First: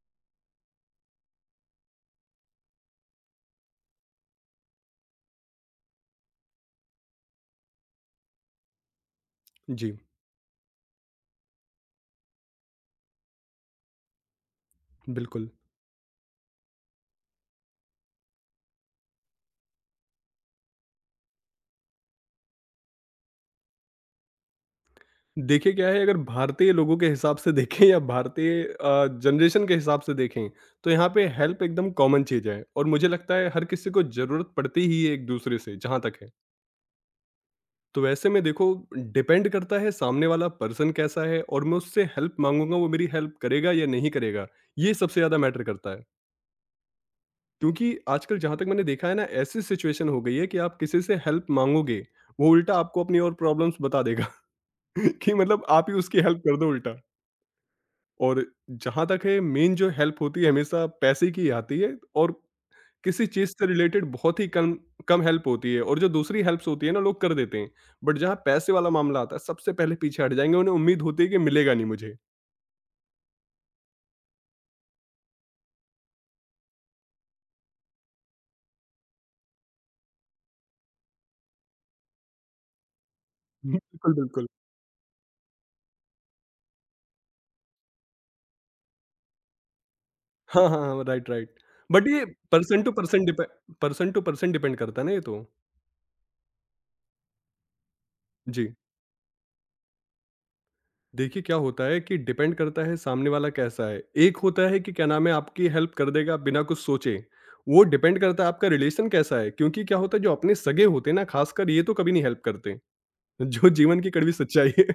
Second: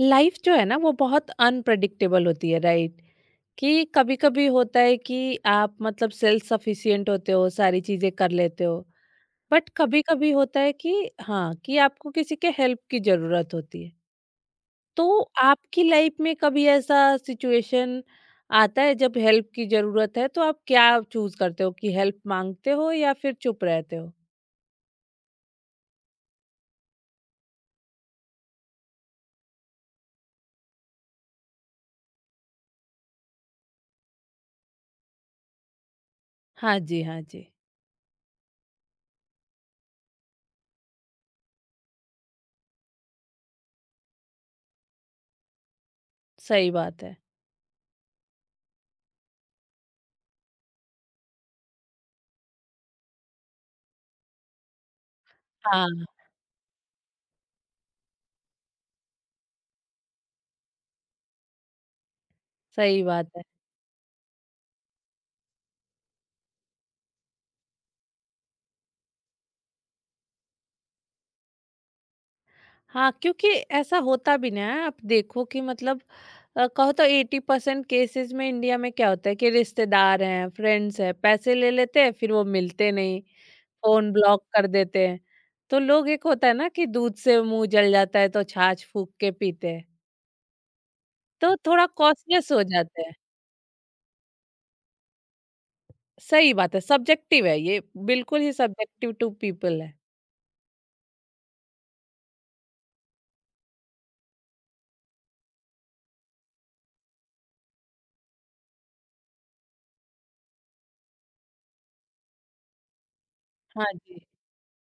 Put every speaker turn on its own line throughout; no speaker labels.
Life जो है ना वो बहुत अनप्रडिक्टेबल होती है राइट। कि कभी कभी होता है कि आप मतलब सेल्फ सफिशिएंट होते हो, सारी चीजें कर लेते हो। बट
जी,
कभी कभी होता है कि हाँ कि आपको किसी के हेल्प की जरूरत होती है। तो
बिल्कुल।
आपकी लाइफ में कभी ऐसा सिचुएशन आता है जब हेल्प की जरूरत है, तो आप क्या चूज करते हो कि हेल्प मांगते हो या फिर चुप रहते हो?
देखिए क्या है अगर भारतीय लोगों के हिसाब से देखें या भारतीय जनरेशन के हिसाब से देखें, तो यहाँ पे हेल्प एकदम कॉमन चीज़ है और मुझे लगता है हर किसी को ज़रूरत पड़ती ही है एक-दूसरे से जहाँ तक है।
हाँ जी, हाँ जी।
तो ऐसे में देखो डिपेंड करता है सामने वाला पर्सन कैसा है और मैं उससे हेल्प माँगूँगा वो मेरी हेल्प करेगा या नहीं करेगा, ये सबसे ज़्यादा मैटर करता है।
सही बात है।
क्योंकि आजकल जहाँ तक मैंने देखा है ना ऐसी सिचुएशन हो गई है कि आप किसी से हेल्प माँगोगे, वो उल्टा आपको अपनी और प्रॉब्लम्स बता देगा कि मतलब आप ही
हाँ।
उसकी हेल्प कर दो उल्टा। और जहाँ तक है मेन जो हेल्प होती है हमेशा पैसे की आती है और
सही
किसी
बात है।
चीज़ से रिलेटेड बहुत ही कम कम हेल्प होती है और जो दूसरी हेल्प्स होती है ना लोग कर देते हैं बट जहाँ पैसे वाला मामला आता है सबसे पहले पीछे हट जाएंगे उन्हें उम्मीद होती है कि मिलेगा नहीं मुझे।
हाँ, क्योंकि ऐसा होता भी ना है, आप देखो कि मतलब कहो तो 80% केसेस में इंडिया में क्या होता है कि रिश्तेदार हैं, फ्रेंड्स हैं, पैसे ले लेते हैं, फिर वो मिलते नहीं, फ़ोन
बिल्कुल
ब्लॉक
बिल्कुल।
कर देते हैं। तो लोग, एक होता है ना कि दूध से मुँह जल जाता है तो छाछ फूँक के पीते हैं,
हाँ हाँ हाँ, राइट राइट।
तो थोड़ा
बट ये
कॉशियस हो
पर्सन टू
जाते हैं।
Person depend person to person depend करता है ना ये तो।
सही बात है, सब्जेक्टिव है ये, बिल्कुल ही
जी।
सब्जेक्टिव टू पीपल है।
देखिए क्या होता है कि डिपेंड करता है सामने वाला कैसा है एक होता है कि क्या नाम है आपकी हेल्प कर देगा बिना कुछ सोचे। वो डिपेंड करता है आपका रिलेशन कैसा है क्योंकि क्या होता है जो अपने सगे होते हैं ना खासकर ये तो कभी नहीं हेल्प करते, जो
हाँ
जीवन की
जी,
कड़वी सच्चाई है।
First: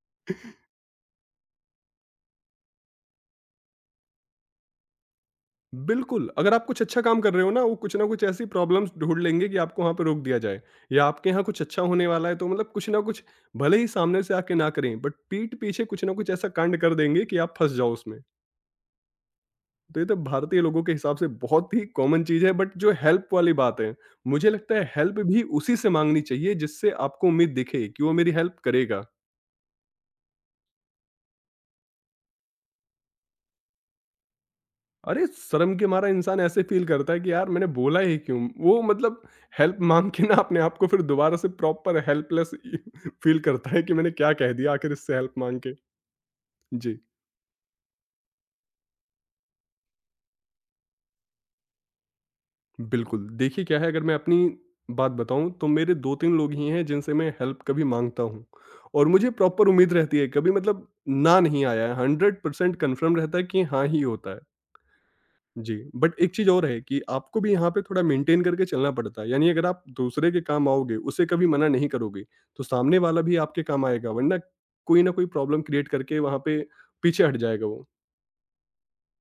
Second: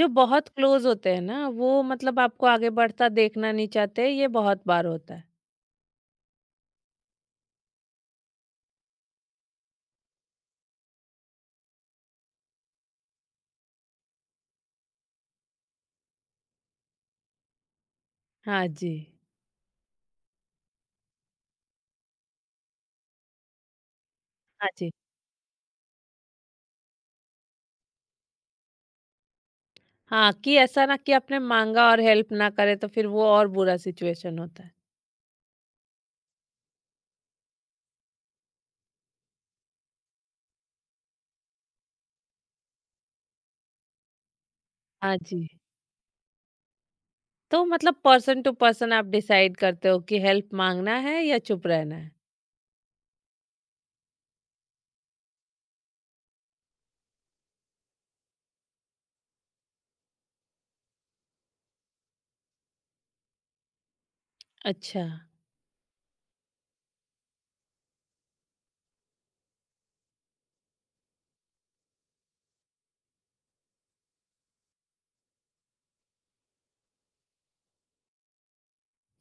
जो बहुत क्लोज़ होते हैं ना, वो मतलब आपको आगे बढ़ता देखना नहीं चाहते, ये बहुत बार होता है।
बिल्कुल, अगर आप कुछ अच्छा काम कर रहे हो ना वो कुछ ना कुछ ऐसी प्रॉब्लम्स ढूंढ लेंगे कि आपको वहां पर रोक दिया जाए या आपके यहाँ कुछ अच्छा होने वाला है तो मतलब कुछ ना कुछ भले ही सामने से आके ना करें बट पीठ पीछे कुछ ना कुछ ऐसा कांड कर देंगे कि आप फंस जाओ उसमें।
हाँ जी,
तो ये तो भारतीय लोगों के हिसाब से बहुत ही कॉमन चीज़ है बट जो हेल्प वाली बात है, मुझे
हाँ
लगता है
जी।
हेल्प भी उसी से माँगनी चाहिए जिससे आपको उम्मीद दिखे कि वो मेरी हेल्प करेगा।
हाँ, कि ऐसा ना कि आपने माँगा और हेल्प ना करे तो फिर वो और बुरा सिचुएशन होता है।
अरे! शर्म के मारा इंसान ऐसे फ़ील करता है कि यार मैंने बोला ही क्यों? वो मतलब हेल्प माँग के ना अपने आप को फिर दोबारा से प्रॉपर हेल्पलेस फ़ील करता है कि मैंने क्या कह दिया आखिर इससे
हाँ
हेल्प
जी।
माँग के। जी।
तो मतलब पर्सन टू पर्सन आप डिसाइड करते हो कि हेल्प माँगना है या चुप रहना है?
बिल्कुल, देखिए क्या है अगर मैं अपनी बात बताऊँ तो मेरे 2-3 लोग ही हैं जिनसे मैं हेल्प कभी माँगता हूँ और मुझे प्रॉपर उम्मीद रहती है कभी मतलब ना नहीं आया है, 100% कन्फर्म रहता है कि हाँ ही होता है।
अच्छा।
जी, बट एक चीज़ और है कि आपको भी यहाँ पे थोड़ा मेंटेन करके चलना पड़ता है, यानी अगर आप दूसरे के काम आओगे, उसे कभी मना नहीं करोगे, तो सामने वाला भी आपके काम आएगा वरना कोई ना कोई प्रॉब्लम क्रिएट करके वहाँ पे पीछे हट जाएगा वो।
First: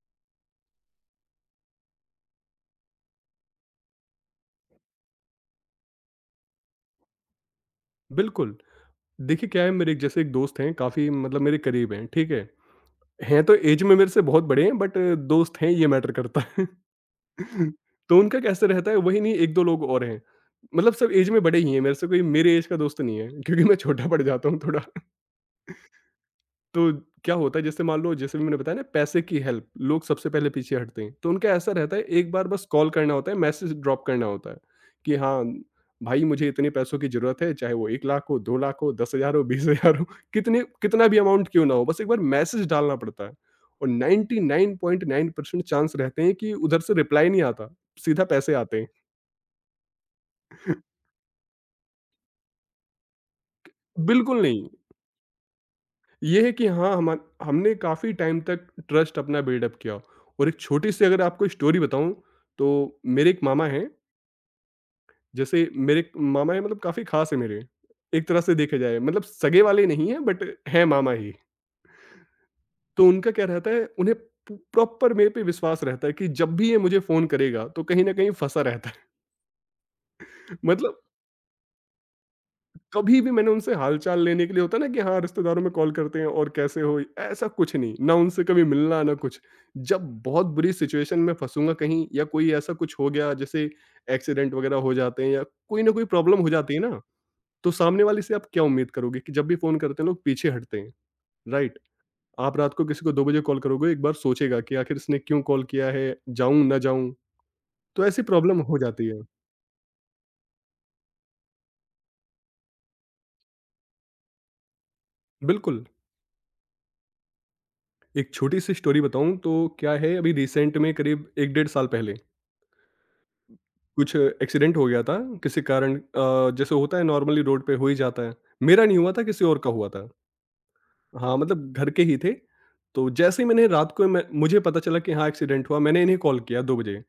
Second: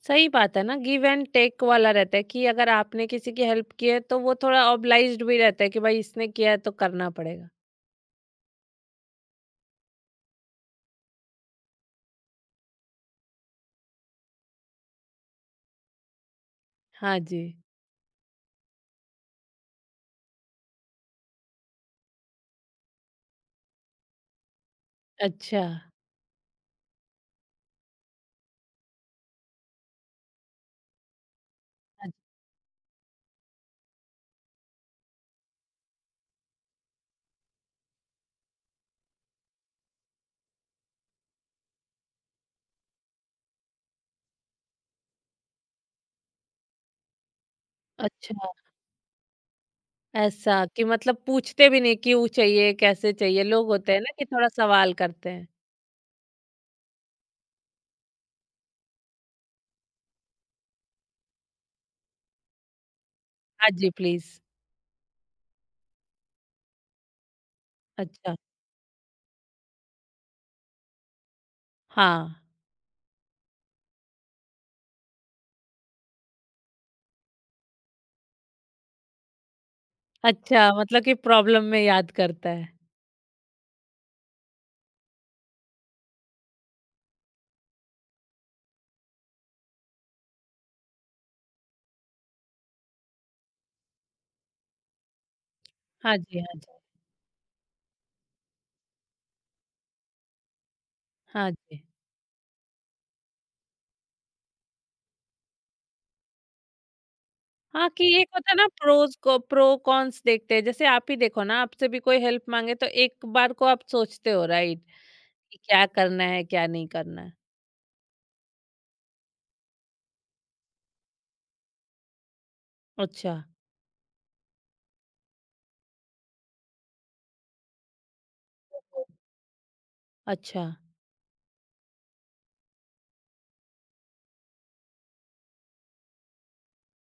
सही बात है ना, गिव एंड टेक वाला रहता है कि अगर आपने किसी की हेल्प की है तो वो थोड़ा ऑब्लाइज्ड भी रहता है कि भाई इसने किया है तो करना पड़ेगा।
बिल्कुल, देखिए क्या है जैसे एक दोस्त हैं काफ़ी मतलब मेरे करीब हैं, ठीक है? हैं तो ऐज में मेरे से बहुत बड़े हैं बट दोस्त हैं, ये मैटर करता है।
हाँ जी।
तो उनका कैसे रहता है, वही नहीं 1-2 लोग और हैं। मतलब सब ऐज में बड़े ही हैं मेरे से, कोई मेरे ऐज का दोस्त नहीं है क्योंकि मैं छोटा पड़ जाता हूँ थोड़ा।
अच्छा।
तो क्या होता है जैसे मान लो जैसे भी मैंने बताया ना पैसे की हेल्प लोग सबसे पहले पीछे हटते हैं तो उनका ऐसा रहता है
अ
एक बार बस कॉल करना होता है, मैसेज ड्रॉप करना होता है कि हाँ भाई मुझे इतने पैसों की जरूरत है, चाहे वो 1 लाख हो, 2 लाख हो, 10 हजार हो, 20 हजार हो, कितने कितना भी अमाउंट क्यों ना हो, बस एक बार मैसेज डालना पड़ता है और 99.9% चांस रहते हैं कि उधर से रिप्लाई नहीं आता, सीधा
अच्छा,
पैसे आते हैं।
ऐसा कि मतलब पूछते भी नहीं क्यों चाहिए, कैसे चाहिए? लोग होते हैं ना कि
बिल्कुल
थोड़ा
नहीं,
सवाल करते हैं।
ये है कि हाँ, हमा हमने काफ़ी टाइम तक ट्रस्ट अपना बिल्डअप किया और एक छोटी-सी अगर आपको स्टोरी बताऊँ, तो मेरे एक मामा
हाँ
हैं,
जी, प्लीज़।
जैसे मेरे एक मामा हैं मतलब काफ़ी ख़ास हैं मेरे, एक
अच्छा।
तरह से देखा जाए मतलब सगे वाले नहीं हैं बट हैं मामा ही।
हाँ।
तो उनका क्या रहता है, उन्हें प प्रॉपर मेरे पे विश्वास रहता है कि जब भी ये मुझे फ़ोन करेगा, तो कहीं न कहीं फँसा रहता है।
अच्छा,
मतलब
मतलब कि प्रॉब्लम में याद करता है।
कभी भी मैंने उनसे हालचाल लेने के लिए होता है ना कि हाँ रिश्तेदारों में कॉल करते हैं और कैसे हो, ऐसा कुछ नहीं ना, उनसे कभी मिलना ना कुछ। जब बहुत बुरी सिचुएशन में फंसूंगा कहीं या कोई ऐसा कुछ हो गया जैसे एक्सीडेंट वगैरह हो जाते हैं या कोई ना कोई
हाँ
प्रॉब्लम
जी,
हो
हाँ जी,
जाती है ना, तो सामने वाले से आप क्या उम्मीद करोगे कि जब भी फोन करते हैं लोग पीछे हटते हैं।
हाँ
राइट।
जी।
आप रात को किसी को 2 बजे कॉल करोगे एक बार सोचेगा कि आखिर इसने क्यों कॉल किया है, जाऊं ना जाऊं,
हाँ,
तो
कि
ऐसी
एक होता है
प्रॉब्लम
ना,
हो जाती
प्रोज़
है।
को प्रो कॉन्स देखते हैं। जैसे आप ही देखो ना, आपसे भी कोई हेल्प माँगे तो एक बार को आप सोचते हो, राइट, कि
बिल्कुल।
क्या करना है, क्या नहीं करना है।
एक छोटी सी स्टोरी बताऊं तो क्या है, अभी रिसेंट में करीब एक डेढ़ साल पहले
अच्छा।
कुछ एक्सीडेंट हो गया था किसी कारण, जैसे होता है नॉर्मली रोड पे हो ही जाता है। मेरा नहीं हुआ था किसी और का हुआ था।
अच्छा,
हाँ, मतलब घर के ही थे। तो जैसे ही मैंने रात को मैं मुझे पता चला कि हाँ एक्सीडेंट हुआ, मैंने इन्हें कॉल किया 2 बजे।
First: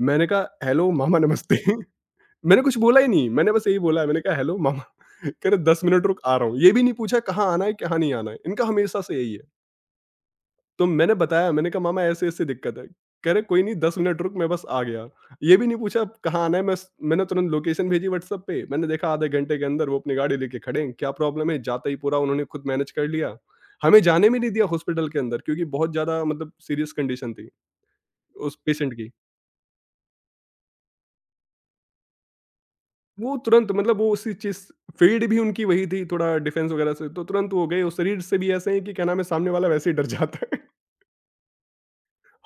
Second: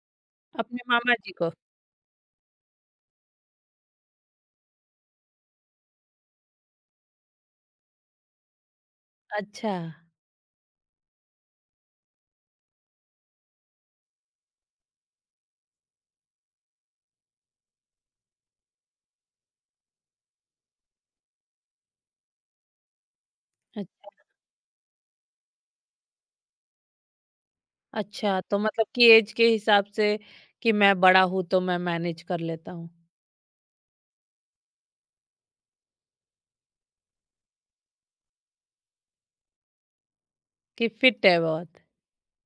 मैंने कहा
अपने
हेलो
मामा
मामा
जी को।
नमस्ते। मैंने कुछ बोला ही नहीं, मैंने बस यही बोला, मैंने कहा हेलो मामा। कह रहे 10 मिनट रुक आ रहा हूँ। ये भी नहीं पूछा कहाँ आना है, कहाँ नहीं आना है। इनका हमेशा से यही है।
अच्छा।
तो मैंने बताया, मैंने कहा मामा ऐसे-ऐसे दिक्कत है। कह रहे कोई नहीं 10 मिनट रुक, मैं बस आ गया। ये भी नहीं पूछा कहाँ आना है, मैंने तुरंत लोकेशन भेजी व्हाट्सएप पे। मैंने देखा आधे घंटे के अंदर वो अपनी गाड़ी लेके खड़े हैं। क्या प्रॉब्लम है? जाते ही पूरा उन्होंने खुद मैनेज कर लिया। हमें
अच्छा।
जाने भी नहीं दिया हॉस्पिटल के अंदर क्योंकि बहुत ज़्यादा मतलब सीरियस कंडीशन थी
अच्छा,
उस
तो मतलब
पेशेंट की।
कि ऐज के हिसाब से कि मैं बड़ा हूँ तो मैं मैनेज कर लेता हूँ,
वो तुरंत मतलब वो उसी चीज़ फ़ील्ड भी उनकी वही थी थोड़ा डिफेंस वगैरह से, तो तुरंत वो गए और शरीर से भी ऐसे हैं कि क्या नाम है सामने वाला वैसे ही डर जाता है।
कि फिट है बहुत।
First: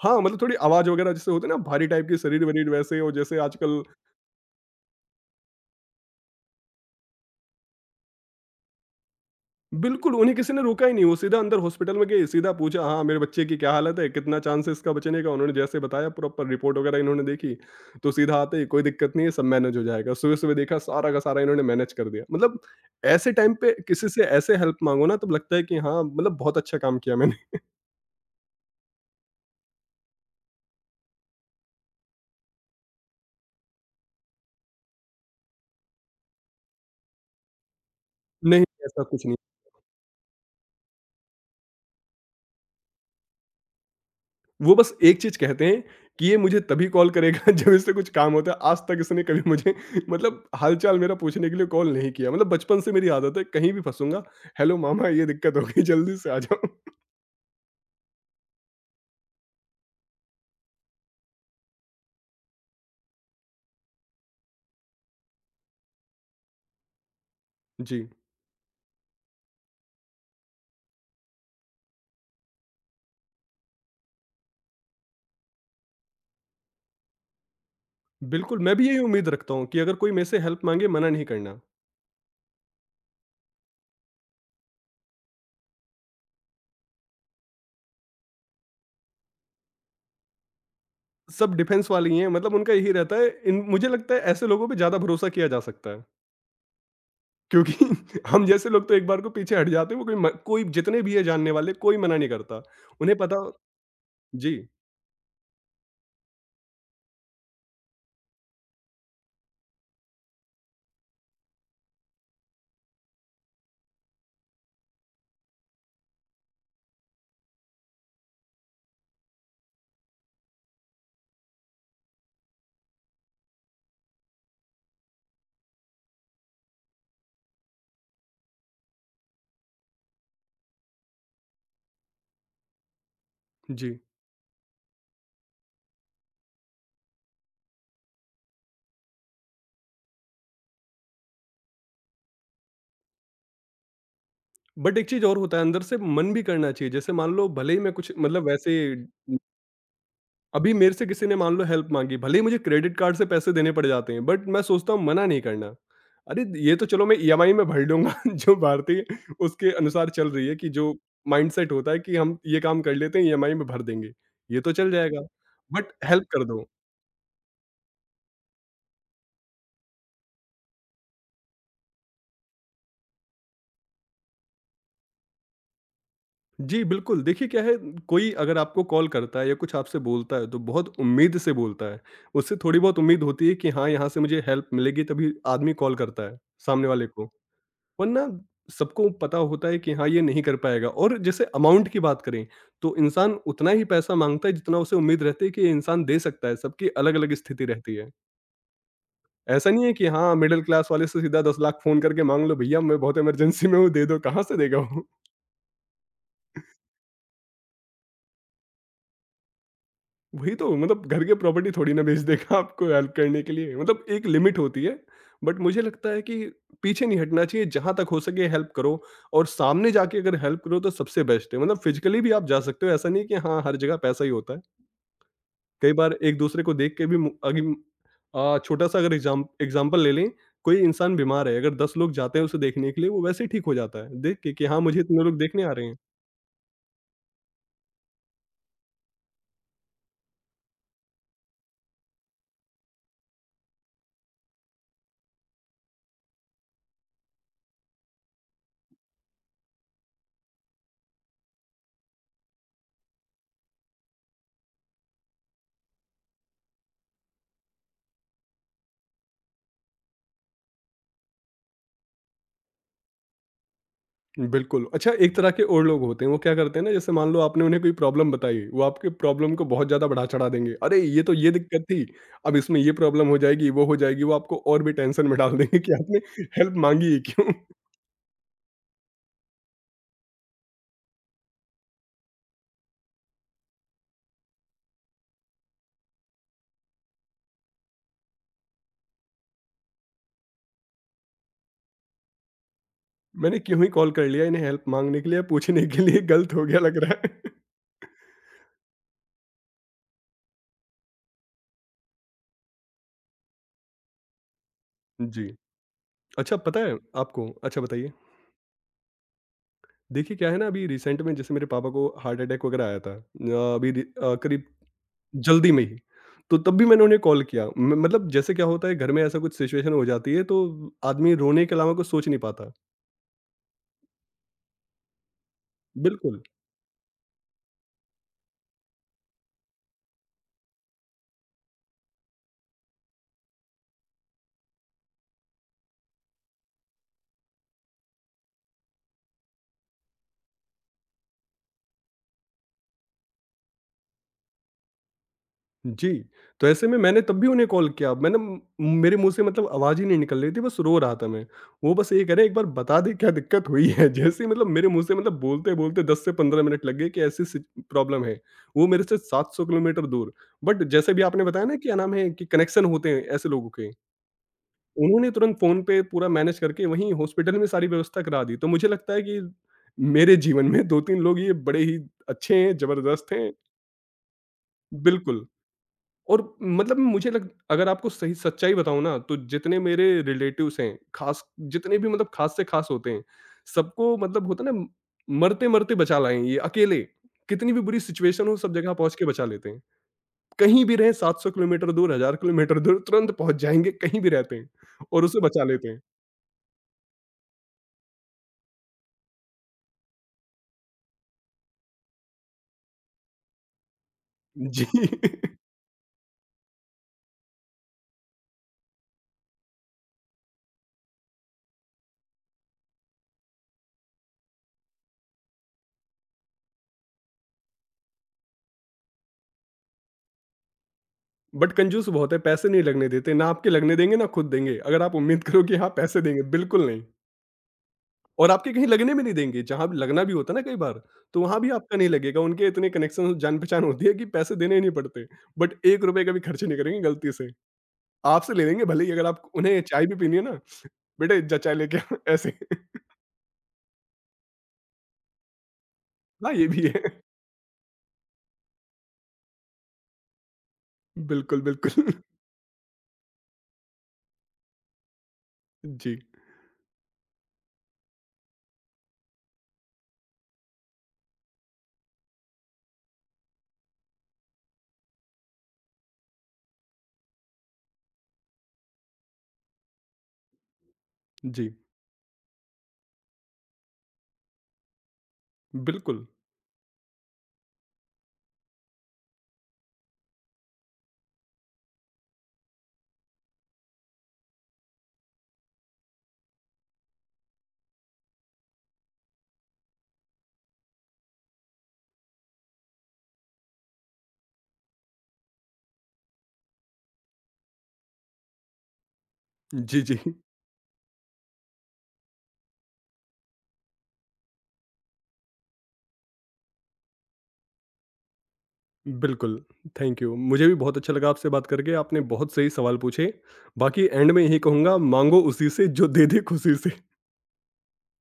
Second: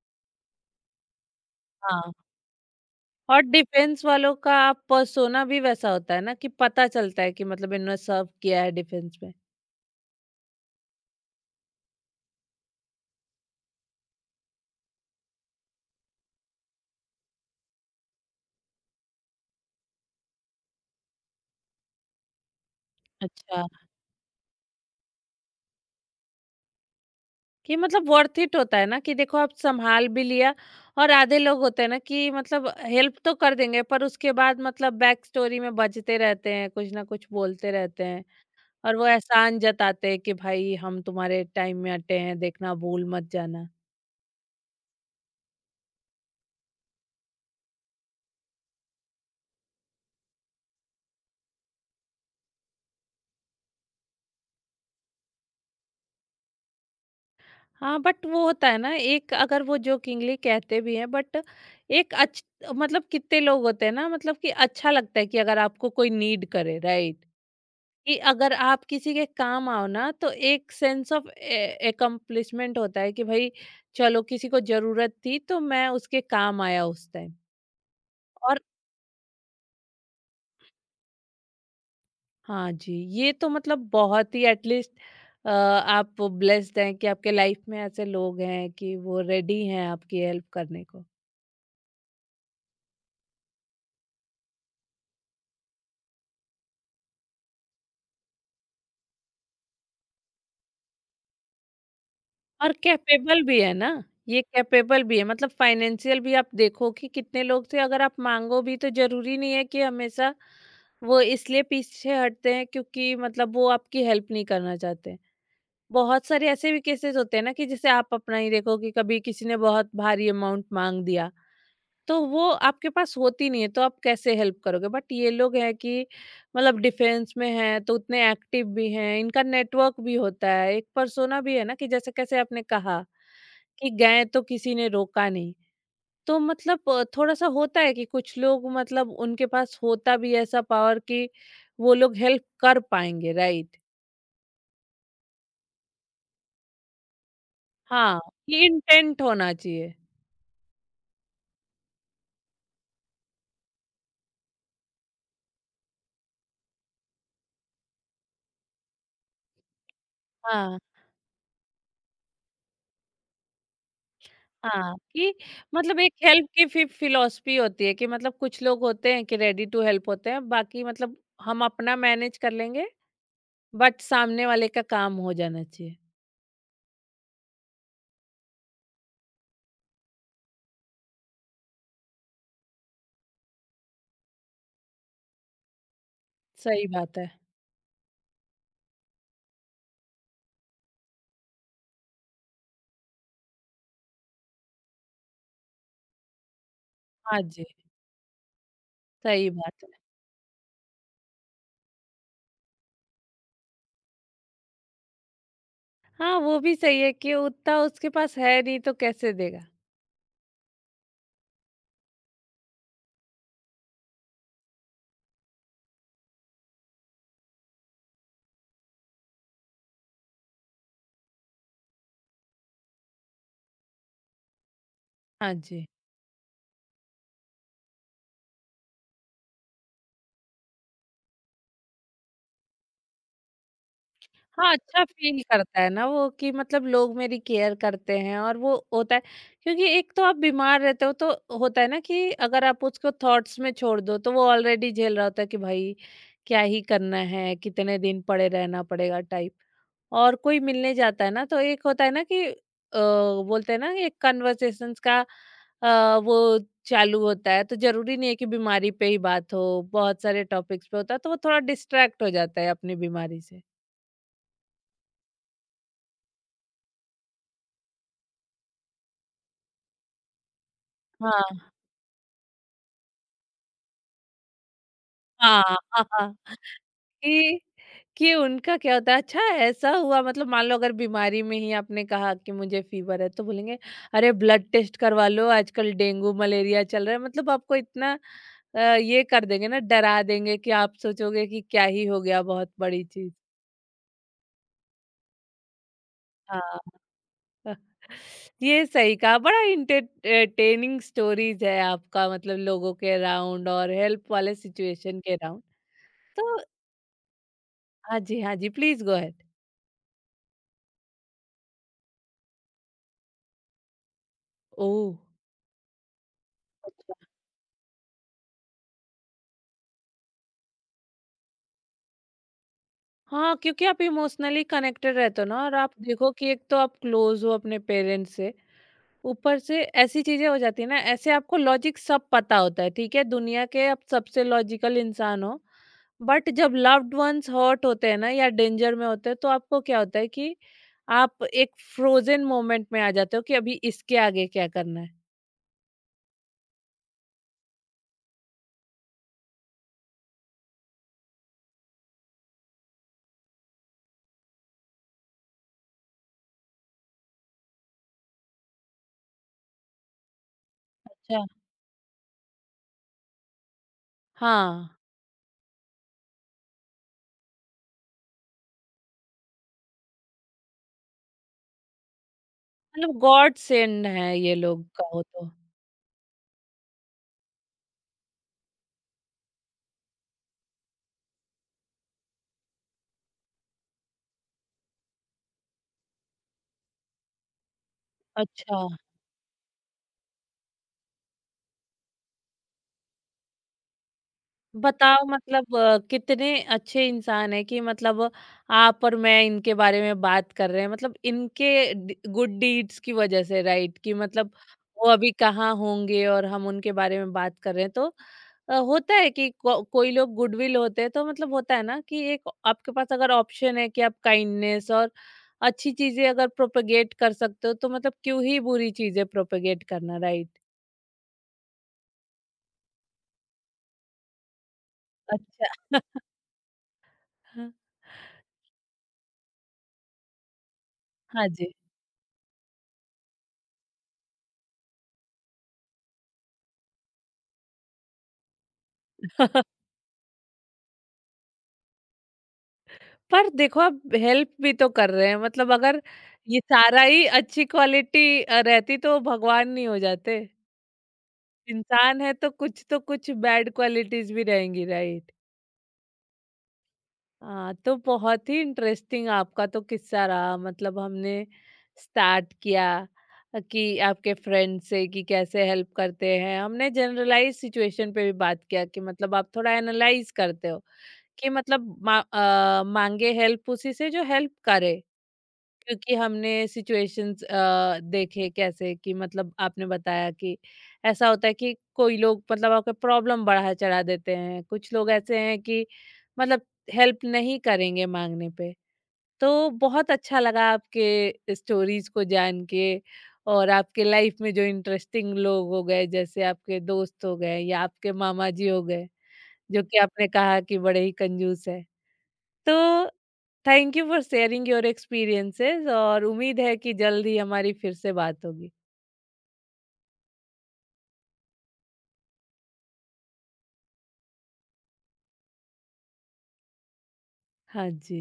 हाँ, मतलब थोड़ी आवाज़ वगैरह जैसे होती है ना भारी टाइप
हाँ।
की, शरीर-वरीर वैसे और जैसे
और
आजकल।
डिफेंस वालों का आप पर्सोना भी वैसा होता है ना कि पता चलता है कि मतलब इन्होंने सर्व किया है डिफेंस में।
बिल्कुल, उन्हें किसी ने रोका ही नहीं, वो सीधा अंदर हॉस्पिटल में गए, सीधा पूछा हाँ, मेरे बच्चे की क्या हालत है? कितना चांस है इसका बचने का? उन्होंने जैसे बताया प्रॉपर रिपोर्ट वगैरह इन्होंने देखी, तो सीधा आते ही कोई दिक्कत नहीं है, सब मैनेज हो जाएगा। सुबह-सुबह देखा सारा का सारा इन्होंने मैनेज कर दिया। मतलब ऐसे टाइम
अच्छा,
पे किसी से ऐसे हेल्प माँगो ना तब लगता है कि हाँ, मतलब बहुत अच्छा काम किया मैंने।
कि मतलब वर्थ इट होता है ना कि देखो आप संभाल भी लिया। और आधे लोग होते हैं ना कि मतलब हेल्प तो कर देंगे पर उसके बाद मतलब बैक स्टोरी में बजते रहते हैं, कुछ ना कुछ बोलते रहते हैं।
नहीं,
और
ऐसा
वो
कुछ नहीं।
एहसान जताते हैं कि भाई हम तुम्हारे टाइम में अटे हैं, देखना भूल मत जाना।
वो बस एक चीज़ कहते हैं कि ये मुझे तभी कॉल करेगा जब इससे कुछ काम होता है। आज तक इसने कभी मुझे मतलब हाल-चाल मेरा पूछने के लिए कॉल नहीं किया। मतलब बचपन से मेरी आदत है कहीं भी फँसूँगा, "हेलो मामा ये दिक्कत हो गई जल्दी से आ जाओ।"
हाँ, बट वो होता है ना, एक, अगर वो जोकिंगली कहते भी हैं बट एक अच्छ मतलब कितने लोग होते हैं ना, मतलब कि अच्छा लगता है कि अगर आपको कोई नीड करे, राइट?
जी।
कि अगर आप किसी के काम आओ ना तो एक सेंस ऑफ ए अकम्प्लिशमेंट होता है कि भाई चलो किसी को ज़रूरत थी तो मैं उसके काम आया उस टाइम। और
बिल्कुल, मैं भी यही उम्मीद रखता हूँ कि अगर कोई मेरे से हेल्प माँगे मना नहीं करना।
हाँ जी, ये तो मतलब बहुत ही एटलीस्ट आप ब्लेस्ड हैं कि आपके लाइफ में ऐसे लोग हैं कि वो रेडी हैं आपकी हेल्प करने को।
सब डिफेंस वाले ही हैं मतलब उनका यही रहता है, इन मुझे लगता है ऐसे लोगों पे ज़्यादा भरोसा किया जा सकता है। क्योंकि हम जैसे लोग तो एक बार को पीछे हट जाते हैं, वो कोई म कोई जितने भी है जानने वाले कोई मना नहीं करता।
और
उन्हें पता।
कैपेबल भी है ना, ये
जी।
कैपेबल भी है मतलब फाइनेंशियल भी। आप देखो कि कितने लोग से अगर आप माँगो भी तो ज़रूरी नहीं है कि हमेशा वो इसलिए पीछे हटते हैं क्योंकि मतलब वो आपकी हेल्प नहीं करना चाहते हैं। बहुत सारे ऐसे भी केसेस होते हैं ना कि जैसे आप अपना ही देखो कि कभी किसी ने बहुत भारी अमाउंट माँग दिया, तो वो आपके पास होती नहीं है तो आप कैसे हेल्प करोगे? बट ये लोग हैं कि मतलब डिफेंस में हैं तो उतने एक्टिव भी हैं, इनका नेटवर्क भी होता है, एक पर्सोना भी है ना कि जैसे-कैसे आपने कहा कि
जी।
गए तो किसी ने रोका नहीं। तो मतलब थोड़ा-सा होता है कि कुछ लोग मतलब उनके पास होता भी ऐसा पावर कि वो लोग हेल्प कर पाएँगे, राइट?
बट एक चीज़ और होता है, अंदर से मन भी करना चाहिए। जैसे मान लो भले ही मैं कुछ
हाँ।
मतलब
ये
वैसे
इंटेंट होना चाहिए।
अभी मेरे से किसी ने मान लो हेल्प माँगी, भले ही मुझे क्रेडिट कार्ड से पैसे देने पड़ जाते हैं, बट मैं सोचता हूँ मना नहीं करना। अरे! ये तो चलो मैं ईएमआई में भर लूँगा जो भारतीय उसके अनुसार चल रही है कि
हाँ,
जो माइंडसेट होता है कि हम ये काम कर लेते हैं ईएमआई में भर देंगे, ये तो चल
हाँ।
जाएगा,
कि
बट
मतलब एक
हेल्प कर
हेल्प
दो।
की फि फिलॉसफी होती है कि मतलब कुछ लोग होते हैं कि रेडी टू हेल्प होते हैं, बाकी मतलब हम अपना मैनेज कर लेंगे, बट सामने वाले का काम हो जाना चाहिए।
जी, बिल्कुल। देखिए क्या है कोई अगर आपको कॉल करता है या कुछ आपसे बोलता है तो बहुत उम्मीद से बोलता है। उससे थोड़ी बहुत उम्मीद होती है कि हाँ, यहाँ से मुझे हेल्प मिलेगी तभी आदमी कॉल करता है,
सही
सामने वाले
बात
को।
है।
वरना सबको पता होता है कि हाँ, ये नहीं कर पाएगा और जैसे अमाउंट की बात करें, तो इंसान उतना ही पैसा माँगता है जितना उसे उम्मीद रहती है कि ये इंसान दे सकता है, सबकी अलग-अलग
हाँ
स्थिति
जी,
रहती है।
सही
ऐसा नहीं
बात है।
है कि हाँ, मिडल क्लास वाले से सीधा 10 लाख फ़ोन करके माँग लो भैया मैं बहुत इमरजेंसी में हूँ, दे दो, कहाँ से देगा वो?
हाँ, वो भी सही है कि उतना उसके पास है नहीं तो कैसे देगा?
वही तो मतलब घर के प्रॉपर्टी थोड़ी ना बेच देगा आपको हेल्प करने के लिए मतलब एक लिमिट होती है बट मुझे लगता है कि पीछे नहीं हटना चाहिए जहां तक हो सके हेल्प करो। और सामने जाके अगर हेल्प करो तो सबसे बेस्ट है, मतलब फिजिकली भी आप जा सकते हो, ऐसा नहीं कि हाँ हर जगह पैसा ही होता है।
हाँ जी।
कई बार एक दूसरे को देख के भी मु- अगर आ, छोटा सा अगर एग्जाम्पल ले लें, कोई इंसान बीमार है, अगर दस लोग जाते हैं उसे देखने के लिए वो वैसे ही ठीक हो जाता है देख के कि
हाँ,
हाँ मुझे
अच्छा
इतने लोग
फ़ील
देखने आ
करता
रहे
है
हैं।
ना वो कि मतलब लोग मेरी केयर करते हैं, और वो होता है क्योंकि एक तो आप बीमार रहते हो तो होता है ना कि अगर आप उसको थॉट्स में छोड़ दो तो वो ऑलरेडी झेल रहा होता है कि भाई क्या ही करना है, कितने दिन पड़े रहना पड़ेगा टाइप। और कोई मिलने जाता है ना तो एक होता है ना कि अ, बोलते हैं ना, एक कन्वर्सेशंस का वो चालू होता है तो ज़रूरी नहीं है कि बीमारी पे ही बात हो, बहुत सारे टॉपिक्स पे होता है तो वो थोड़ा डिस्ट्रैक्ट हो जाता है अपनी बीमारी से।
बिल्कुल। अच्छा, एक तरह के और लोग होते हैं, वो क्या करते हैं ना, जैसे मान लो आपने उन्हें कोई प्रॉब्लम बताई, वो आपके प्रॉब्लम को बहुत ज़्यादा बढ़ा-चढ़ा देंगे। अरे! ये तो ये
हाँ,
दिक्कत थी, अब इसमें ये प्रॉब्लम हो जाएगी, वो आपको और भी टेंशन में डाल
हाँ,
देंगे कि
हाँ।
आपने
हाँ,
हेल्प माँगी ही क्यों?
कि उनका क्या होता है, अच्छा ऐसा हुआ मतलब, मान लो अगर बीमारी में ही आपने कहा कि मुझे फीवर है तो बोलेंगे अरे ब्लड टेस्ट करवा लो, आजकल डेंगू मलेरिया चल रहा है, मतलब आपको इतना ये कर देंगे ना, डरा देंगे कि आप सोचोगे कि क्या ही हो गया, बहुत बड़ी चीज।
मैंने क्यों ही कॉल कर लिया इन्हें हेल्प माँगने के लिए, पूछने के लिए, गलत हो गया
हाँ।
लग रहा है।
ये सही कहा, बड़ा इंटरटेनिंग स्टोरीज है आपका मतलब लोगों के अराउंड और हेल्प वाले सिचुएशन के
जी।
अराउंड।
अच्छा,
तो
पता है आपको, अच्छा बताइए,
हाँ जी, हाँ जी, प्लीज गो अहेड।
देखिए क्या है ना, अभी रिसेंट में जैसे मेरे पापा को हार्ट अटैक वगैरह आया था। करीब
ओह।
जल्दी में ही। तो तब भी मैंने उन्हें कॉल किया। म मतलब जैसे क्या होता है घर में ऐसा कुछ सिचुएशन हो जाती है तो आदमी रोने के अलावा कुछ सोच नहीं पाता।
हाँ, क्योंकि आप इमोशनली कनेक्टेड रहते हो ना, और आप देखो
बिल्कुल,
कि एक तो आप क्लोज हो अपने पेरेंट्स से, ऊपर से ऐसी चीज़ें हो जाती है ना, ऐसे आपको लॉजिक सब पता होता है, ठीक है? दुनिया के आप सबसे लॉजिकल इंसान हो, बट जब लव्ड वंस हर्ट होते हैं ना या डेंजर में होते हैं, तो आपको क्या होता है कि आप एक फ्रोज़न मोमेंट में आ जाते हो कि अभी इसके आगे क्या करना है।
जी। तो ऐसे में मैंने तब भी उन्हें कॉल किया। मैंने म मेरे मुँह से मतलब आवाज़ ही नहीं निकल रही थी, बस रो रहा था मैं। वो बस ये कह रहे हैं, "एक बार बता दे क्या दिक्कत हुई है?" जैसे ही, मतलब मेरे मुँह से, मतलब बोलते-बोलते 10 से 15 मिनट लग गए कि ऐसी सि प्रॉब्लम है। वो मेरे से 700 किलोमीटर दूर। बट जैसे भी आपने
अच्छा।
बताया ना, क्या नाम है कि कनेक्शन होते हैं ऐसे लोगों के।
हाँ,
उन्होंने तुरंत फ़ोन पे पूरा मैनेज करके वहीं हॉस्पिटल में सारी व्यवस्था करा दी, तो मुझे लगता है कि मेरे जीवन में 2-3 लोग ये बड़े ही अच्छे हैं,
मतलब
ज़बरदस्त हैं।
गॉड सेंड हैं ये लोग कहो
बिल्कुल।
तो।
और मतलब मुझे लग अगर आपको सही सच्चाई बताऊँ ना, तो जितने मेरे रिलेटिव्स हैं, ख़ास जितने भी, मतलब ख़ास से ख़ास होते हैं, सबको मतलब होता है ना, मरते-मरते बचा लाए हैं ये अकेले। कितनी भी बुरी सिचुएशन हो, सब
अच्छा।
जगह पहुँच के बचा लेते हैं। कहीं भी रहें, 700 किलोमीटर दूर, 1000 किलोमीटर दूर तुरंत पहुँच जाएँगे, कहीं भी रहते हैं और
बताओ
उसे बचा
मतलब
लेते हैं।
कितने अच्छे इंसान है कि मतलब आप और मैं इनके बारे में बात कर रहे हैं मतलब इनके गुड डीड्स की वजह से, राइट, कि मतलब
जी।
वो अभी कहाँ होंगे और हम उनके बारे में बात कर रहे हैं। तो होता है कि कोई लोग गुडविल होते हैं तो मतलब होता है ना कि एक, आपके पास अगर ऑप्शन है कि आप काइंडनेस और अच्छी चीजें अगर प्रोपेगेट कर सकते हो तो मतलब क्यों ही बुरी चीजें प्रोपेगेट करना, राइट।
बट कंजूस बहुत है, पैसे नहीं लगने देते, ना आपके लगने देंगे ना खुद देंगे। अगर आप उम्मीद करो कि हाँ,
अच्छा।
पैसे देंगे, बिल्कुल नहीं। और आपके कहीं लगने भी नहीं देंगे। जहाँ लगना भी होता है ना कई बार, तो
हाँ
वहाँ भी
जी।
आपका नहीं लगेगा। उनके इतने कनेक्शन जान-पहचान होती है कि पैसे देने ही नहीं पड़ते। बट ₹1 का भी खर्च नहीं करेंगे गलती से। आपसे ले लेंगे, भले ही अगर आप उन्हें, चाय भी पीनी है ना, "बेटे जा चाय लेके आ" ऐसे।
पर देखो आप हेल्प भी तो कर रहे हैं, मतलब अगर
हाँ,
ये
ये भी है।
सारा ही अच्छी क्वालिटी रहती तो भगवान नहीं हो जाते।
बिल्कुल, बिल्कुल।
इंसान है तो कुछ बैड क्वालिटीज़ भी रहेंगी, राइट।
जी,
हाँ, तो बहुत ही इंटरेस्टिंग आपका तो किस्सा रहा। मतलब हमने स्टार्ट किया कि आपके फ्रेंड से कि कैसे हेल्प करते हैं। हमने जनरलाइज़ सिचुएशन पे भी बात किया कि मतलब आप थोड़ा एनालाइज़ करते हो कि
जी।
मतलब माँगे हेल्प उसी से जो हेल्प करे। क्योंकि
बिल्कुल।
हमने सिचुएशंस देखे कैसे कि मतलब आपने बताया कि ऐसा होता है कि कोई लोग मतलब आपका प्रॉब्लम बढ़ा चढ़ा देते हैं, कुछ लोग ऐसे हैं कि मतलब हेल्प नहीं करेंगे मांगने पे। तो बहुत अच्छा लगा आपके स्टोरीज को जान के और आपके लाइफ में जो इंटरेस्टिंग लोग हो गए, जैसे आपके दोस्त हो गए या आपके मामा जी हो गए, जो कि
जी, जी।
आपने कहा कि बड़े ही कंजूस है। तो thank you for sharing your experiences, और उम्मीद है कि जल्द ही हमारी फिर से बात होगी।
बिल्कुल, थैंक यू। मुझे भी बहुत अच्छा लगा आपसे बात करके, आपने बहुत सही सवाल पूछे। बाकी एंड में यही कहूँगा, माँगो उसी से जो दे दे खुशी से।
हाँ जी।